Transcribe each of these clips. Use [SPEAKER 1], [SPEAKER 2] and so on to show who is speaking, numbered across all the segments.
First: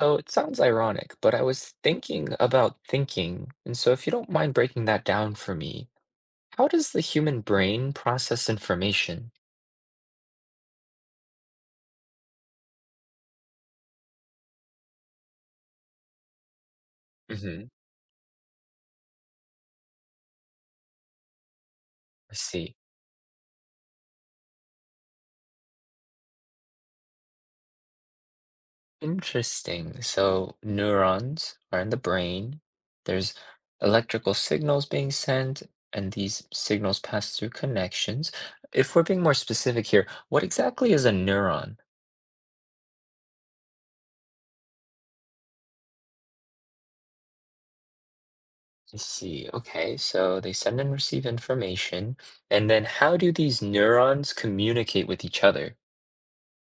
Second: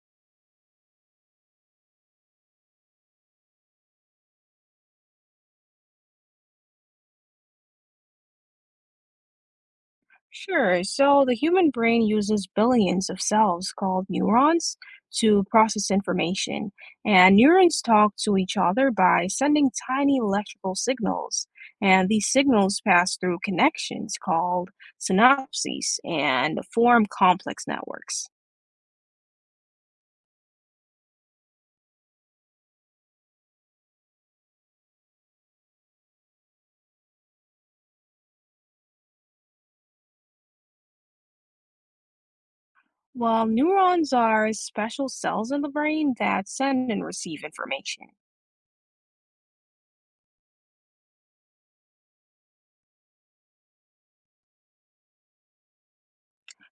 [SPEAKER 1] So it sounds ironic, but I was thinking about thinking, and so if you don't mind breaking that down for me, how does the human brain process information?
[SPEAKER 2] Sure. So the human brain uses billions of cells called neurons to process information, and
[SPEAKER 1] Hmm.
[SPEAKER 2] neurons talk to each other by sending tiny electrical signals. And these
[SPEAKER 1] I see.
[SPEAKER 2] signals pass through connections called synapses and form complex networks.
[SPEAKER 1] Interesting. So neurons are in the brain. There's electrical signals being sent, and these signals pass through connections. If we're being more specific here, what exactly is a neuron?
[SPEAKER 2] Well, neurons are special cells in the brain that send and receive information.
[SPEAKER 1] I see. Okay, so they send and receive information, and then how do these neurons communicate with each other?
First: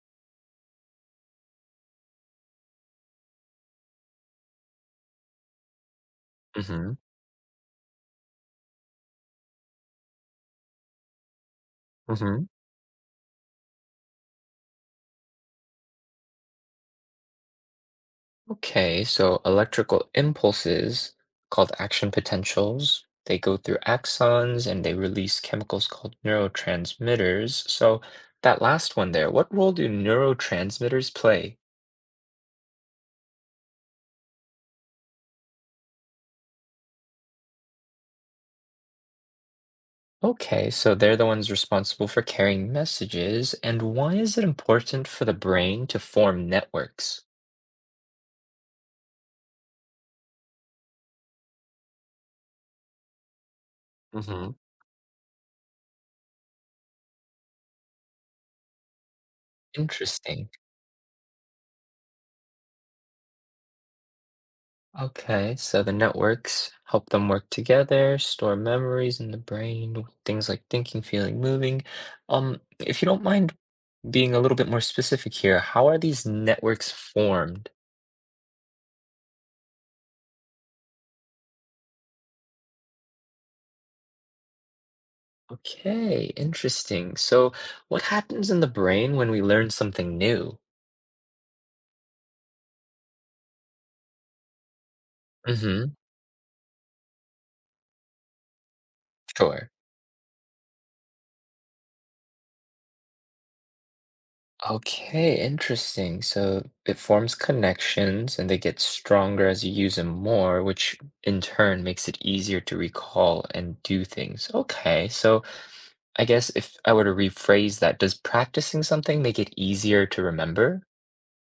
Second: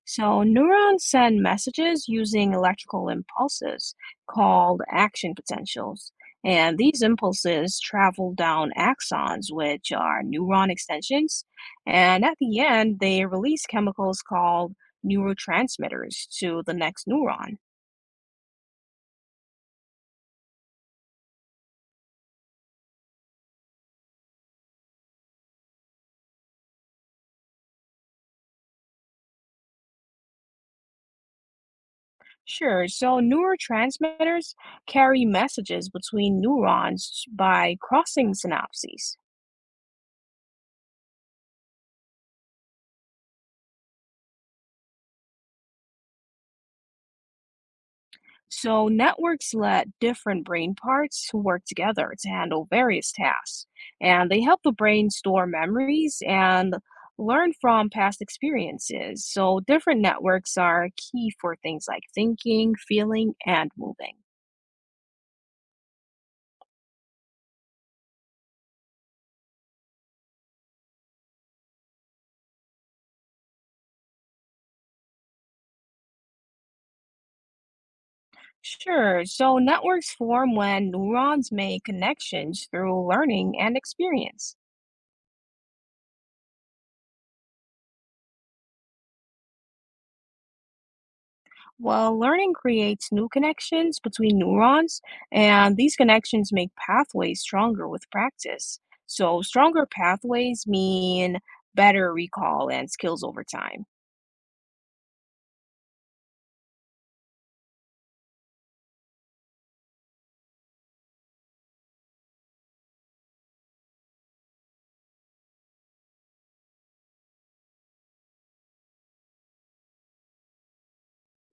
[SPEAKER 2] So neurons send messages using electrical impulses called action potentials. And
[SPEAKER 1] Mm-hmm.
[SPEAKER 2] these impulses travel down axons, which are neuron extensions. And at
[SPEAKER 1] Mm-hmm.
[SPEAKER 2] the end, they release chemicals called neurotransmitters to the next neuron.
[SPEAKER 1] Okay, so electrical impulses called action potentials, they go through axons and they release chemicals called neurotransmitters. So that last one there, what role do neurotransmitters play?
[SPEAKER 2] Sure, so neurotransmitters carry messages between neurons by crossing synapses.
[SPEAKER 1] Okay, so they're the ones responsible for carrying messages, and why is it important for the brain to form networks?
[SPEAKER 2] So, networks let different brain parts work together to handle various tasks, and they
[SPEAKER 1] Mm-hmm.
[SPEAKER 2] help the brain store memories and learn from past experiences. So, different
[SPEAKER 1] Interesting.
[SPEAKER 2] networks are key for things like thinking, feeling, and moving.
[SPEAKER 1] Okay, so the networks help them work together, store memories in the brain, things like thinking, feeling, moving. If you don't mind being a little bit more specific here, how are these networks formed?
[SPEAKER 2] Sure, so networks form when neurons make connections through learning and experience.
[SPEAKER 1] Okay, interesting. So what happens in the brain when we learn something new?
[SPEAKER 2] Well, learning creates new connections between neurons, and
[SPEAKER 1] Mm-hmm,
[SPEAKER 2] these connections make pathways stronger with practice. So,
[SPEAKER 1] sure.
[SPEAKER 2] stronger pathways mean better recall and skills over time.
[SPEAKER 1] Okay, interesting. So it forms connections and they get stronger as you use them more, which in turn makes it easier to recall and do things. Okay, so I guess if I were to rephrase that, does practicing something make it easier to remember?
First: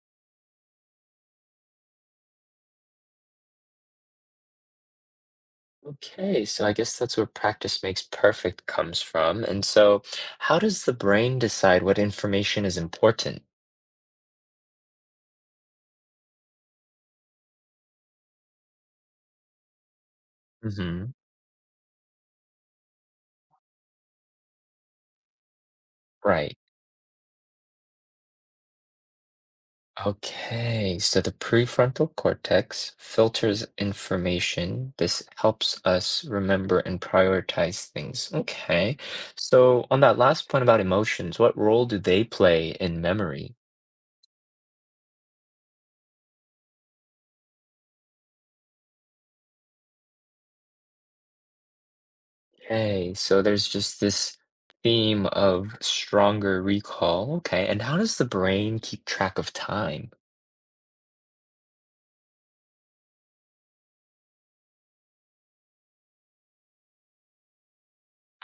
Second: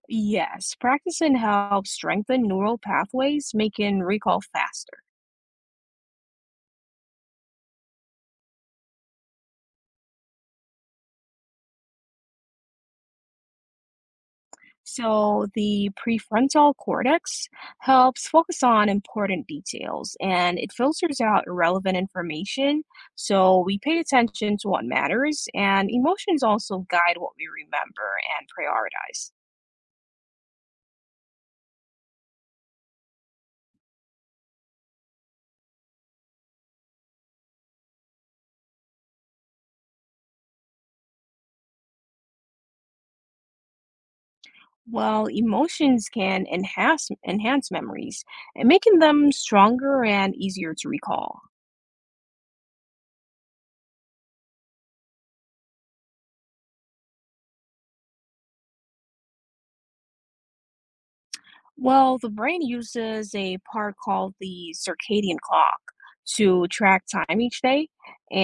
[SPEAKER 2] Yes, practicing helps strengthen neural pathways, making recall faster.
[SPEAKER 1] Okay, so I guess that's where practice makes perfect comes from. And so, how does the brain decide what information is important?
[SPEAKER 2] So, the prefrontal cortex helps focus on important details and it
[SPEAKER 1] Hmm.
[SPEAKER 2] filters out irrelevant information. So, we pay attention to what matters, and emotions
[SPEAKER 1] Right.
[SPEAKER 2] also guide what we remember and prioritize.
[SPEAKER 1] Okay, so the prefrontal cortex filters information. This helps us remember and prioritize things. Okay, so on that last point about emotions, what role do they play in memory?
[SPEAKER 2] Well, emotions can enhance memories, and making them stronger and easier to recall.
[SPEAKER 1] Okay, so there's just this theme of stronger recall. Okay, and how does the brain keep track of time?
[SPEAKER 2] Well, the brain uses a part called the circadian clock to track time each day,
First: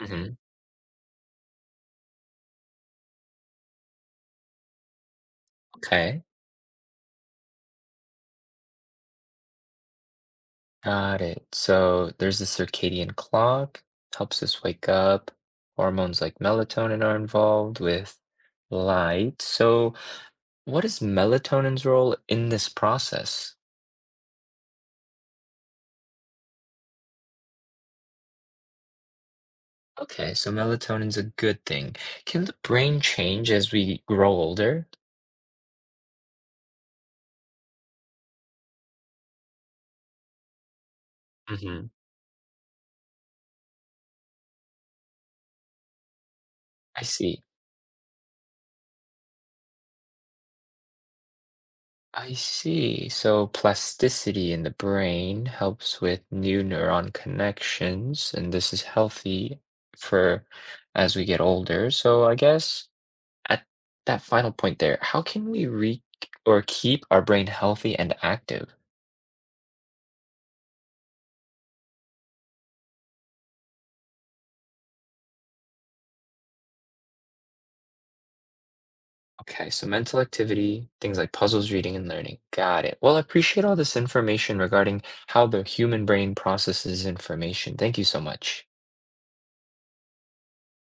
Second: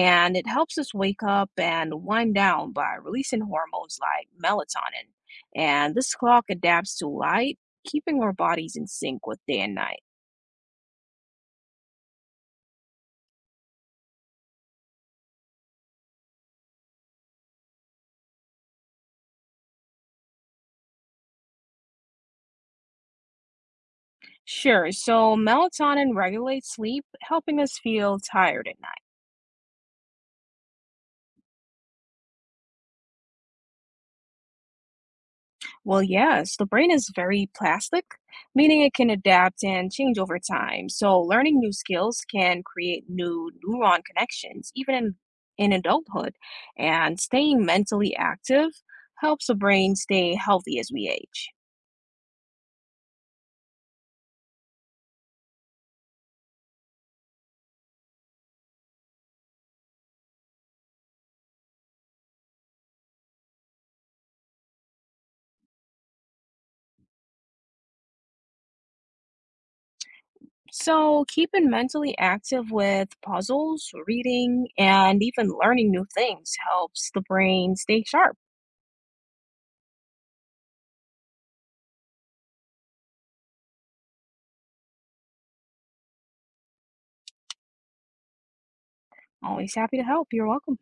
[SPEAKER 1] Hmm.
[SPEAKER 2] it helps us wake up and wind down by releasing hormones like melatonin. And this
[SPEAKER 1] Okay.
[SPEAKER 2] clock adapts to light, keeping our bodies in sync with day and night.
[SPEAKER 1] Got it. So there's the circadian clock, helps us wake up. Hormones like melatonin are involved with light. So what is melatonin's role in this process?
[SPEAKER 2] Sure, so melatonin regulates sleep, helping us feel tired at night.
[SPEAKER 1] Okay, so melatonin's a good thing. Can the brain change as we grow older?
[SPEAKER 2] Well, yes, the brain is very plastic, meaning it can adapt and change over time. So, learning new
[SPEAKER 1] Hmm.
[SPEAKER 2] skills can create new neuron connections, even in adulthood.
[SPEAKER 1] I
[SPEAKER 2] And
[SPEAKER 1] see.
[SPEAKER 2] staying mentally active helps the brain stay healthy as we age.
[SPEAKER 1] I see. So plasticity in the brain helps with new neuron connections, and this is healthy for as we get older. So I guess at that final point there, how can we re or keep our brain healthy and active?
[SPEAKER 2] So, keeping mentally active with puzzles, reading, and even learning new things helps the brain stay sharp.
[SPEAKER 1] Okay, so mental activity, things like puzzles, reading, and learning. Got it. Well, I appreciate all this information regarding how the human brain processes information. Thank you so much.
[SPEAKER 2] Always happy to help. You're welcome.